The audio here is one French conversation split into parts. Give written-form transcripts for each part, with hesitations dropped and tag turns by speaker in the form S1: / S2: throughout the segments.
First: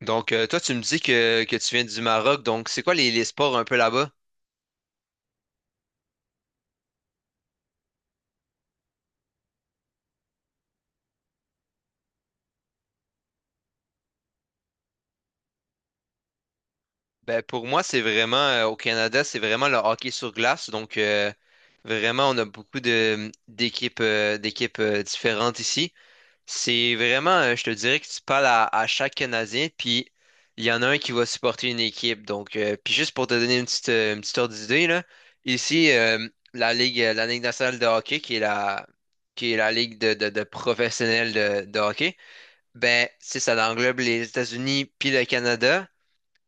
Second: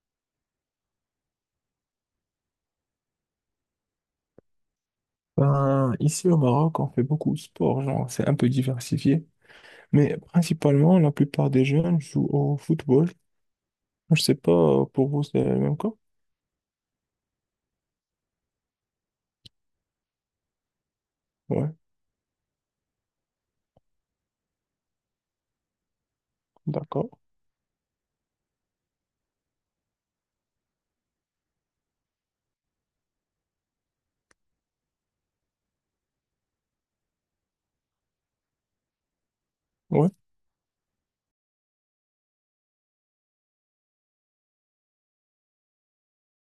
S1: Toi, tu me dis que tu viens du Maroc, donc c'est quoi les sports un peu là-bas?
S2: Ben, ici au Maroc, on fait beaucoup de sport, genre c'est un peu diversifié, mais principalement la plupart des jeunes jouent au football. Je sais pas, pour vous c'est le même cas?
S1: Ben, pour moi, c'est vraiment, au Canada, c'est vraiment le hockey sur glace. Donc, euh,
S2: Ouais,
S1: vraiment, on a beaucoup d'équipes, d'équipes différentes ici. C'est
S2: d'accord,
S1: vraiment, je te dirais que tu parles à chaque Canadien, puis il y en a un qui va supporter une équipe. Puis juste pour te donner une petite ordre d'idée, là, ici, la Ligue nationale de hockey, qui est qui est la Ligue
S2: ouais,
S1: de professionnels de hockey. Ben, ça englobe les États-Unis puis le Canada.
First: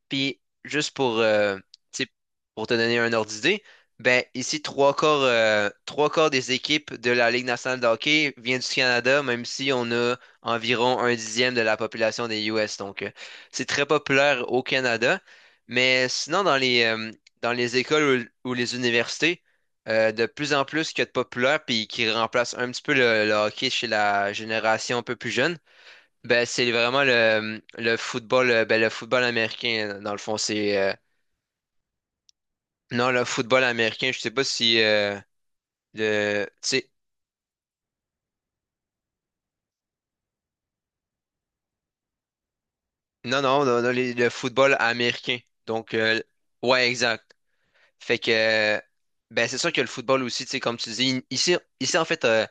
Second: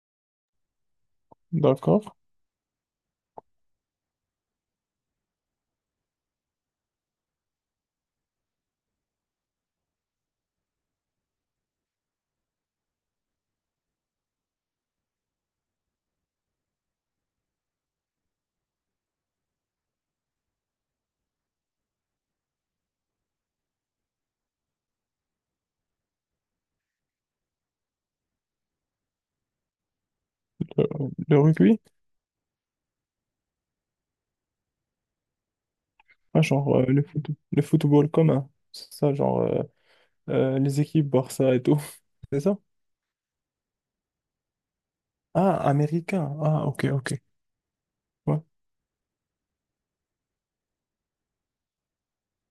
S1: Puis juste pour, tu sais,
S2: d'accord.
S1: pour te donner un ordre d'idée, ben ici, trois quarts des équipes de la Ligue nationale de hockey viennent du Canada, même si on a environ un dixième de la population des US. C'est très populaire au Canada. Mais sinon, dans dans les écoles ou les universités, de plus en plus qu'il y a de populaires puis qui remplacent un petit peu le hockey chez la génération un peu plus jeune. Ben, c'est vraiment le football, le football américain, dans le fond,
S2: Le, le rugby,
S1: non, le football américain, je sais pas si,
S2: ah,
S1: le, tu
S2: genre
S1: sais,
S2: le football commun, c'est ça, genre les équipes Barça et tout, c'est ça?
S1: non, non, non, non, le football américain.
S2: Ah,
S1: Donc, euh,
S2: américain, ah ok,
S1: ouais,
S2: ok,
S1: exact. Fait que,
S2: ouais,
S1: euh, ben, c'est sûr que le football aussi, tu sais, comme tu dis, ici, en fait,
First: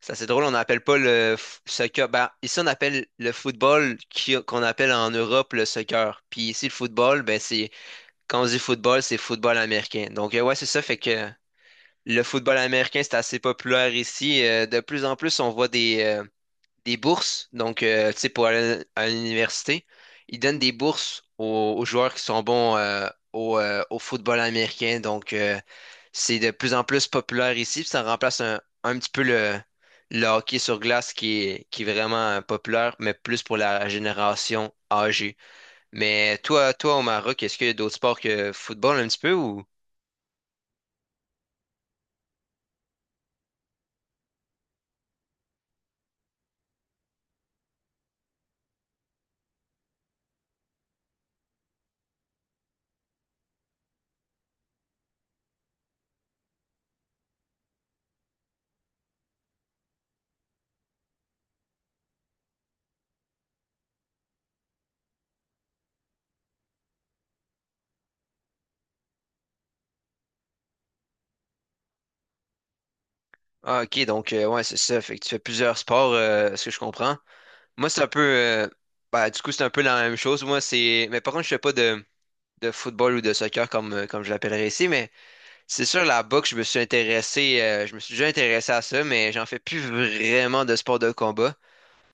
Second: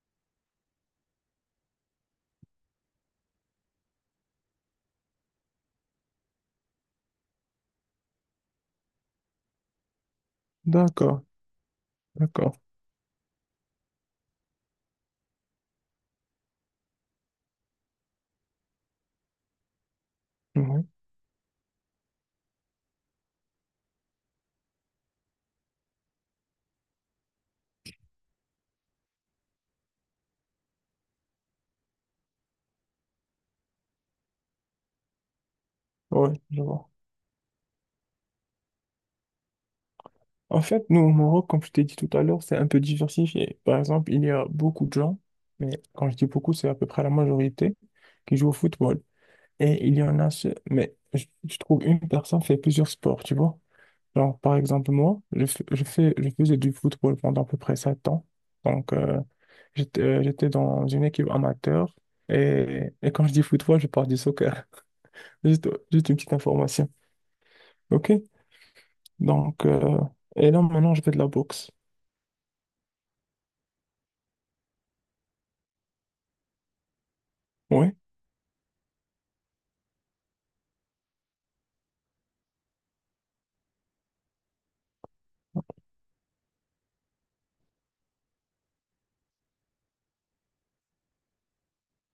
S1: c'est assez drôle, on n'appelle pas soccer, ben, ici, on appelle le football qu'on appelle en Europe le soccer. Puis ici, le football, ben, c'est, quand on dit football, c'est football américain. Ouais, c'est ça,
S2: d'accord,
S1: le
S2: d'accord,
S1: football américain, c'est assez populaire ici. De plus en plus, on voit des bourses. Tu sais, pour aller à l'université, ils donnent des
S2: ouais,
S1: bourses aux joueurs qui sont bons au, au football américain. C'est de plus en plus populaire ici. Puis ça remplace un petit peu le hockey sur glace qui est vraiment populaire, mais plus pour la génération âgée.
S2: ouais,
S1: Mais
S2: je vois.
S1: toi au Maroc, est-ce qu'il y a d'autres sports que football un petit peu ou?
S2: En fait, nous, au Maroc, comme je t'ai dit tout à l'heure, c'est un peu diversifié. Par exemple, il y a beaucoup de gens, mais quand je dis beaucoup, c'est à peu près la majorité, qui jouent au football. Et il y en a ceux, mais je trouve une personne fait plusieurs sports, tu vois. Genre, par exemple, moi, je faisais du football pendant à peu près 7 ans. Donc, j'étais dans une équipe amateur. Et quand je dis football, je parle du soccer. Juste une petite information. OK? Donc, et là, maintenant, je fais de la boxe.
S1: Ah, ok, ouais, c'est ça. Fait que tu fais plusieurs sports, ce que je comprends. Moi,
S2: Oui.
S1: c'est un peu c'est un peu la même chose. Moi, c'est. Mais par contre, je fais pas de, de football ou de soccer comme, comme je l'appellerais ici, mais c'est sûr la boxe, je me suis déjà intéressé à ça, mais j'en fais plus vraiment de sport de combat.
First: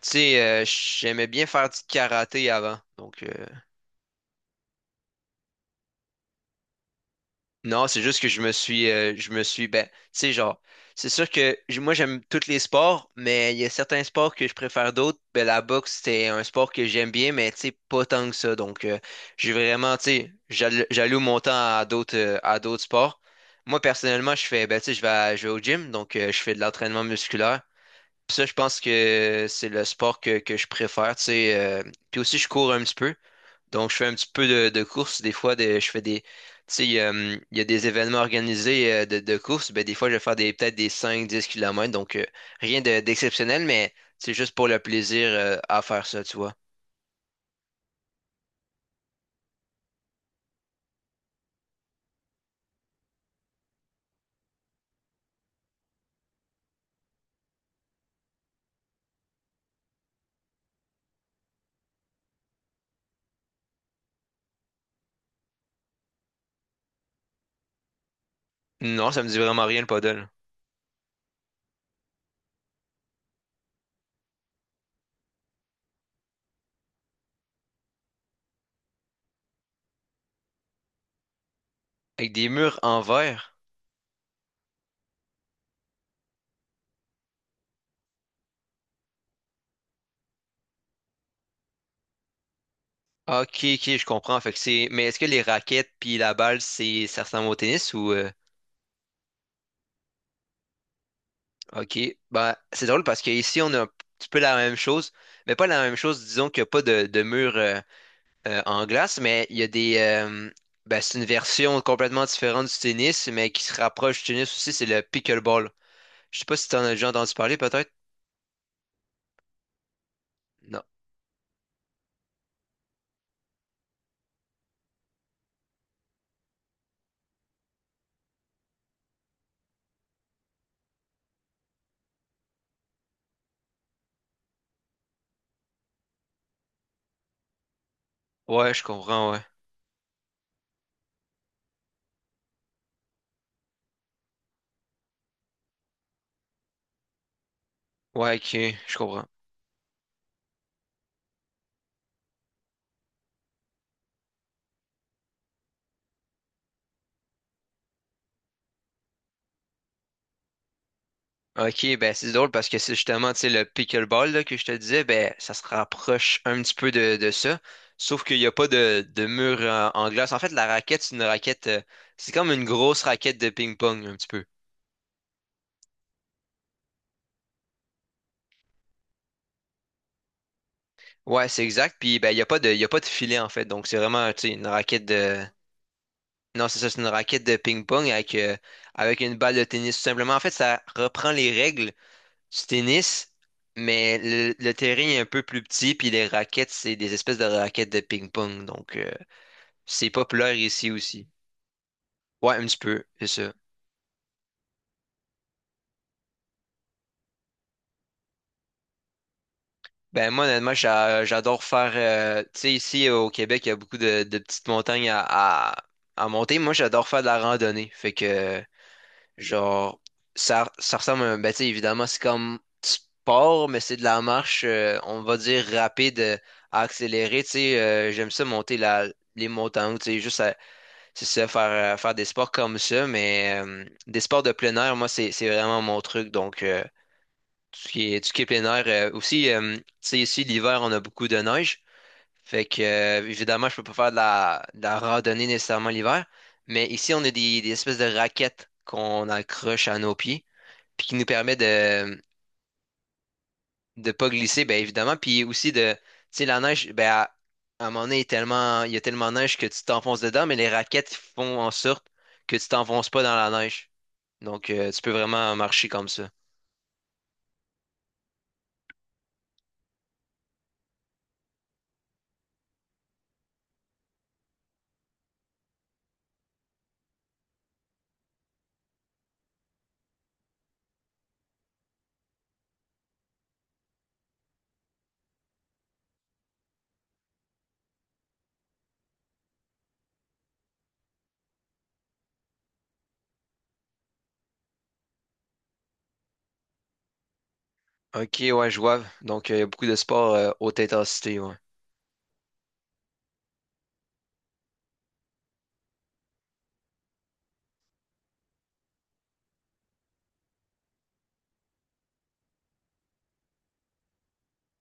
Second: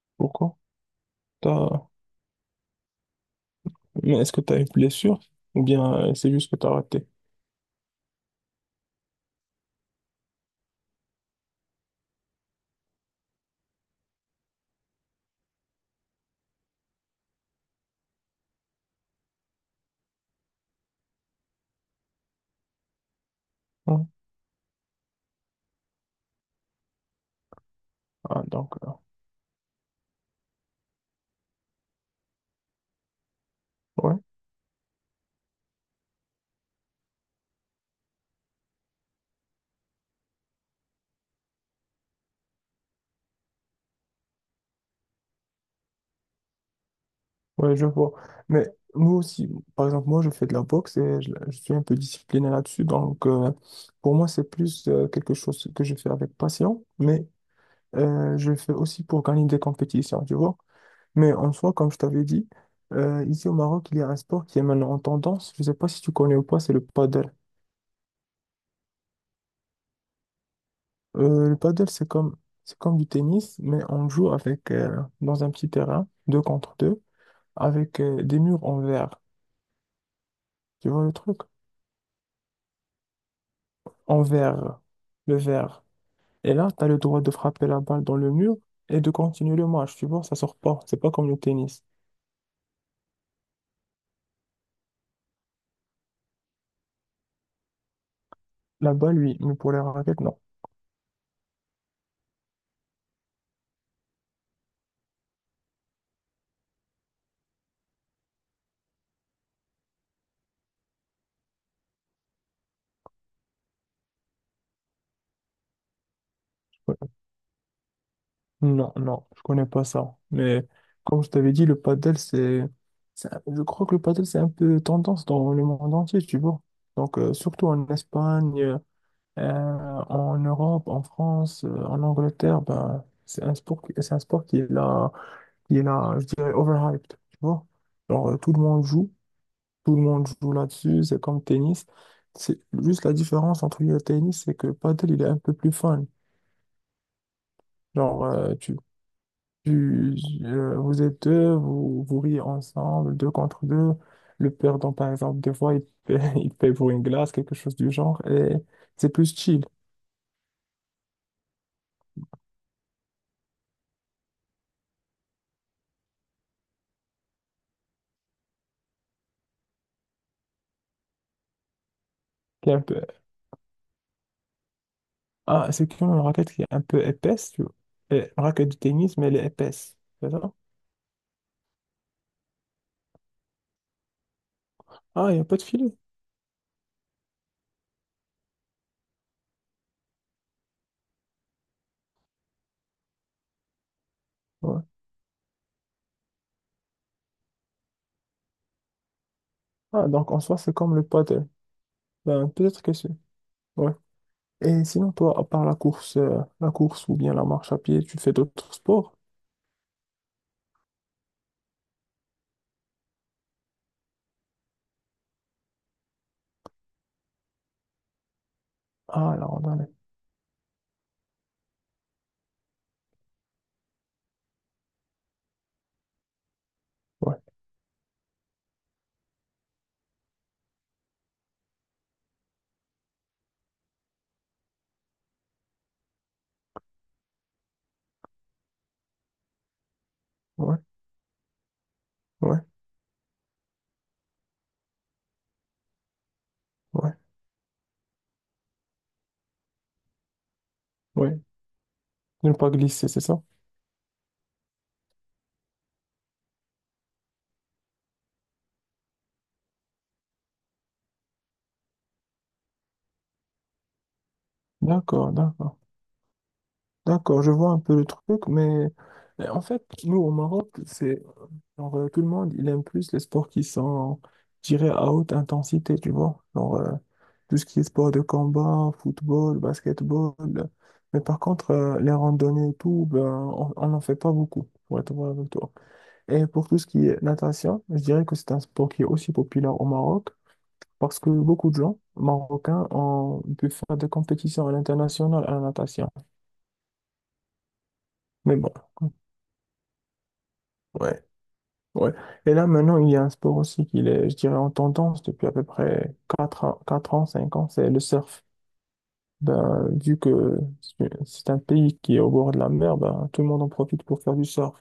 S1: Tu sais,
S2: Pourquoi?
S1: j'aimais bien faire du
S2: T'as-
S1: karaté avant.
S2: Mais est-ce que tu as une blessure ou bien c'est juste que tu as raté?
S1: Non, c'est juste que je me suis, ben, tu sais, genre, c'est sûr que moi j'aime tous les sports, mais il y a certains sports que je préfère d'autres. Ben, la boxe, c'est un sport que j'aime bien, mais tu sais, pas tant que ça. J'ai vraiment, tu sais, j'alloue mon temps à d'autres sports. Moi,
S2: Hein.
S1: personnellement, je fais, ben, tu sais, je vais au gym, je fais de l'entraînement musculaire. Puis
S2: Ah,
S1: ça, je
S2: donc,
S1: pense que c'est le sport que je préfère, tu sais. Puis aussi, je cours un petit peu. Donc, je fais un
S2: ouais,
S1: petit peu de course. Je fais des. Tu sais, il y a des événements organisés de course. Ben, des fois, je vais faire des, peut-être des 5 10 kilomètres. Rien d'exceptionnel, mais c'est juste pour le plaisir à faire ça, tu vois.
S2: ouais, je vois. Mais nous aussi, par exemple, moi, je fais de la boxe et je suis un peu discipliné là-dessus. Donc, pour moi, c'est plus quelque chose que je fais avec passion, mais je le fais aussi pour gagner des compétitions, tu vois. Mais en soi, comme je t'avais dit, ici au Maroc, il y a un sport qui est maintenant en tendance. Je ne sais pas si tu connais ou pas, c'est le paddle.
S1: Non, ça me dit vraiment rien le paddle.
S2: Le paddle, c'est comme, du tennis, mais on joue avec, dans un petit terrain, deux contre deux, avec des murs en verre. Tu vois le truc?
S1: Avec des murs en verre.
S2: En verre, le verre. Et là, tu as le droit de frapper la balle dans le mur et de continuer le match, tu vois, ça sort pas. C'est pas comme le tennis.
S1: Ah, ok, ok, je comprends. Fait que c'est. Mais est-ce que les raquettes puis la balle, c'est ça ressemble au tennis ou
S2: La balle, oui, mais pour les raquettes, non.
S1: ok. Bah c'est drôle parce qu'ici, on a un petit peu la même chose. Mais pas la même chose, disons qu'il n'y a pas de mur. En glace, mais il y a des. Ben, c'est une version complètement différente du tennis, mais qui se rapproche du tennis aussi, c'est le pickleball. Je sais pas si t'en as
S2: Ouais.
S1: déjà entendu parler, peut-être?
S2: Non, non, je connais pas ça. Mais
S1: Non.
S2: comme je t'avais dit, le padel, je crois que le padel, c'est un peu tendance dans le monde entier, tu vois. Donc, surtout en Espagne. Euh, en Europe, en France, en Angleterre, ben, c'est un sport, c'est un sport qui est là, je dirais, overhyped, tu vois. Genre,
S1: Ouais, je comprends, ouais.
S2: tout le monde joue là-dessus, c'est comme le tennis. C'est juste la différence entre lui et le tennis, c'est que le paddle, il est un peu plus fun. Genre,
S1: Ouais, ok, je comprends.
S2: tu- vous êtes deux, vous, vous riez ensemble, deux contre deux. Le perdant, par exemple, des fois, il paie, il paie pour une glace, quelque chose du genre, et c'est plus chill.
S1: Ok, ben c'est drôle parce que c'est justement, tu sais, le pickleball là, que je te disais, ben ça se rapproche un petit peu de ça, sauf qu'il n'y a pas de mur en glace. En fait, la raquette, c'est une raquette, c'est comme une grosse raquette de ping-pong, un petit peu.
S2: Ah, c'est comme une raquette qui est un peu épaisse, tu vois. Et une raquette de tennis, mais elle est épaisse. C'est ça?
S1: Ouais, c'est exact, puis ben il n'y a pas de, il y a pas de filet, en fait, donc c'est vraiment, tu sais, une raquette
S2: Ah, il n'y
S1: de,
S2: a pas de filet.
S1: non, c'est ça, c'est une raquette de ping-pong avec, avec une balle de tennis, tout simplement. En fait, ça reprend les règles du tennis, mais le
S2: Ouais.
S1: terrain est un peu plus petit, puis les raquettes, c'est des espèces de raquettes de ping-pong.
S2: Ah,
S1: C'est
S2: donc en
S1: populaire
S2: soi, c'est
S1: ici
S2: comme le
S1: aussi.
S2: paddle. Ben,
S1: Ouais, un petit
S2: peut-être que
S1: peu,
S2: c'est.
S1: c'est ça.
S2: Ouais. Et sinon, toi, à part la course ou bien la marche à pied, tu fais d'autres sports?
S1: Ben, moi, honnêtement, j'adore faire. Tu sais, ici au Québec, il y a beaucoup de petites montagnes à, à monter. Moi, j'adore faire de la randonnée. Fait que.
S2: Ah, la randonnée.
S1: Genre, ça ressemble à un. Ben, tu sais, évidemment, c'est comme sport, mais c'est de la marche, on va dire, rapide,
S2: Ouais,
S1: accélérée. Tu sais, j'aime ça monter les montagnes, tu sais, c'est ça, faire, faire des sports comme ça, mais des sports de plein air, moi, c'est vraiment mon truc. Tout ce qui est, tout ce qui est plein air. Aussi, tu sais, ici,
S2: ouais,
S1: l'hiver, on a beaucoup de neige.
S2: ouais,
S1: Évidemment, je peux pas faire de de la randonnée nécessairement l'hiver, mais
S2: ouais,
S1: ici, on a des espèces de raquettes qu'on accroche à nos pieds puis qui nous
S2: ouais.
S1: permet
S2: Ne pas glisser, c'est ça?
S1: de pas glisser, ben évidemment, puis aussi de, tu sais, la neige, ben à un moment donné, il est tellement, il y a tellement de neige que tu t'enfonces dedans, mais les raquettes font en sorte que tu t'enfonces pas dans la neige. Tu peux
S2: D'accord,
S1: vraiment
S2: d'accord.
S1: marcher comme ça.
S2: D'accord, je vois un peu le truc, mais en fait, nous au Maroc, c'est genre, tout le monde, il aime plus les sports qui sont tirés à haute intensité, tu vois. Genre, tout ce qui est sport de combat, football, basketball. Mais par contre, les randonnées et tout, ben, on n'en fait pas beaucoup, pour être vrai avec toi. Et pour tout ce qui est natation, je dirais que c'est un sport qui est aussi populaire au Maroc parce que beaucoup de gens marocains ont pu faire des compétitions à l'international à la natation.
S1: Ok,
S2: Mais
S1: ouais,
S2: bon.
S1: je vois. Il y a beaucoup de sports haute
S2: Ouais.
S1: intensité, ouais.
S2: Ouais. Et là, maintenant, il y a un sport aussi qui est, je dirais, en tendance depuis à peu près 4 ans, 4 ans, 5 ans, c'est le surf. Ben, vu que c'est un pays qui est au bord de la mer, ben, tout le monde en profite pour faire du surf.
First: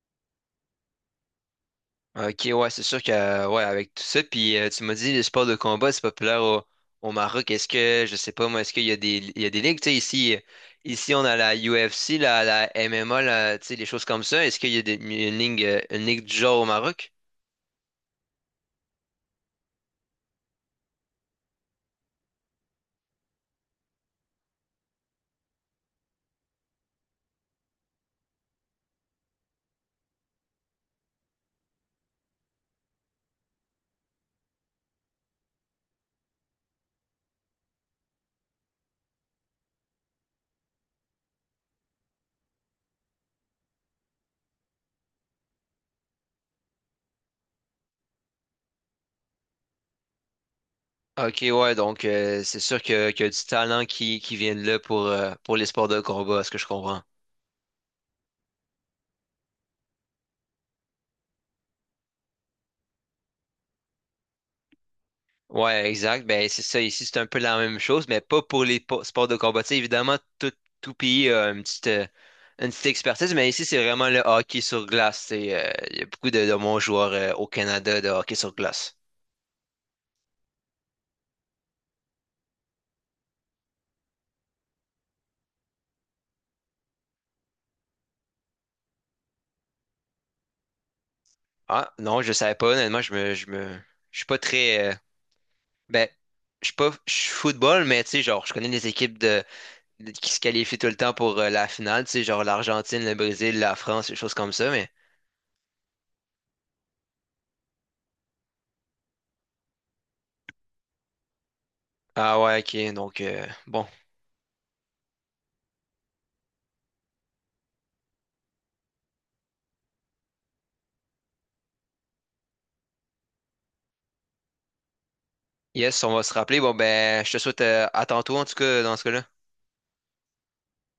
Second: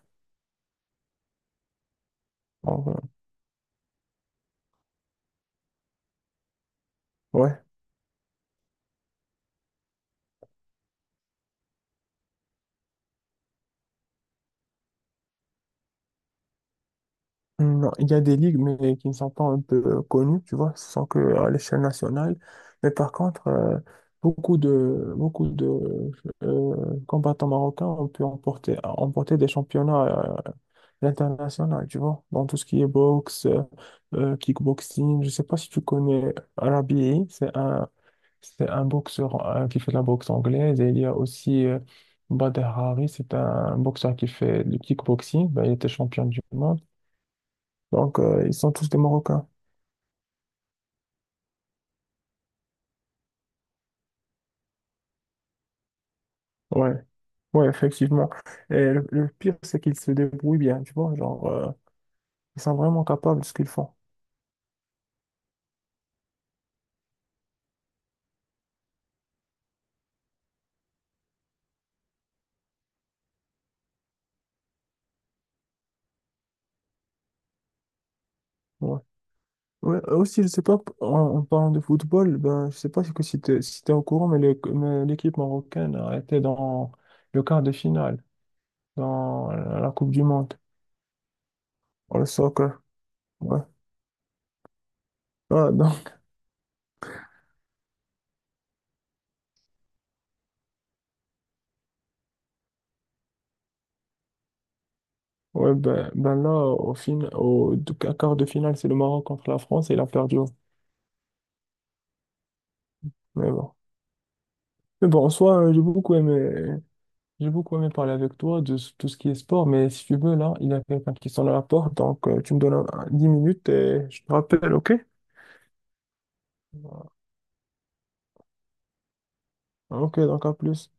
S1: Ok, ouais, c'est
S2: Donc,
S1: sûr que, ouais, avec tout ça, puis tu m'as dit, le sport de combat, c'est populaire au Maroc.
S2: ouais.
S1: Est-ce que, je sais pas, moi, est-ce qu'il y a des, il y a des ligues, tu sais, ici, on a la UFC, la MMA, tu sais, des choses comme ça. Est-ce qu'il y a une ligue du genre au Maroc?
S2: Hmm, non, il y a des ligues, mais qui ne sont pas un peu connues, tu vois, ce sont que à l'échelle nationale. Mais par contre, beaucoup de combattants marocains ont pu emporter des championnats l'international, tu vois, dans tout ce qui est boxe, kickboxing. Je sais pas si tu connais Rabi, c'est un boxeur qui fait de la boxe anglaise. Et il y a aussi Bader Hari, c'est un boxeur qui fait du kickboxing. Ben, il était champion du monde. Donc, ils sont tous des Marocains.
S1: Ok, ouais, c'est sûr que, qu'il y a du talent qui vient de là pour les sports de combat, à ce que je
S2: Ouais,
S1: comprends.
S2: ouais, effectivement. Et le pire, c'est qu'ils se débrouillent bien, tu vois. Genre, ils sont vraiment capables de ce qu'ils font.
S1: Ouais, exact. Ben, c'est ça. Ici, c'est un peu la même chose, mais pas pour les sports de combat. Tu sais, évidemment, tout pays a une petite expertise, mais ici, c'est vraiment le hockey sur glace. Tu sais, il y a beaucoup de bons joueurs au Canada de hockey sur glace.
S2: Ouais. Ouais, aussi, je sais pas, en parlant de football, ben, je sais pas si, que si tu si t'es au courant, mais l'équipe marocaine a été dans le quart de finale, dans la Coupe du Monde,
S1: Ah,
S2: pour
S1: non,
S2: le
S1: je savais pas.
S2: soccer.
S1: Honnêtement,
S2: Ouais.
S1: je suis pas très.
S2: Ah, non.
S1: Ben, je suis pas. Je suis football, mais tu sais, genre, je connais les équipes qui se qualifient tout le temps pour la finale. Tu sais, genre l'Argentine, le Brésil, la France, des choses comme ça, mais.
S2: Ouais, ben, ben là, au fin, au de- à quart de finale, c'est le Maroc contre la France et il a perdu, hein.
S1: Ah ouais, ok.
S2: Mais bon.
S1: Bon.
S2: Mais bon, en soi, j'ai beaucoup aimé parler avec toi tout ce qui est sport, mais si tu veux, là, il y a quelqu'un qui sonne à la porte, donc tu me donnes 10 minutes et je te rappelle, ok?
S1: Yes, on va se rappeler. Bon, ben, je te souhaite à tantôt, en tout cas, dans ce cas-là.
S2: Ok, donc à plus.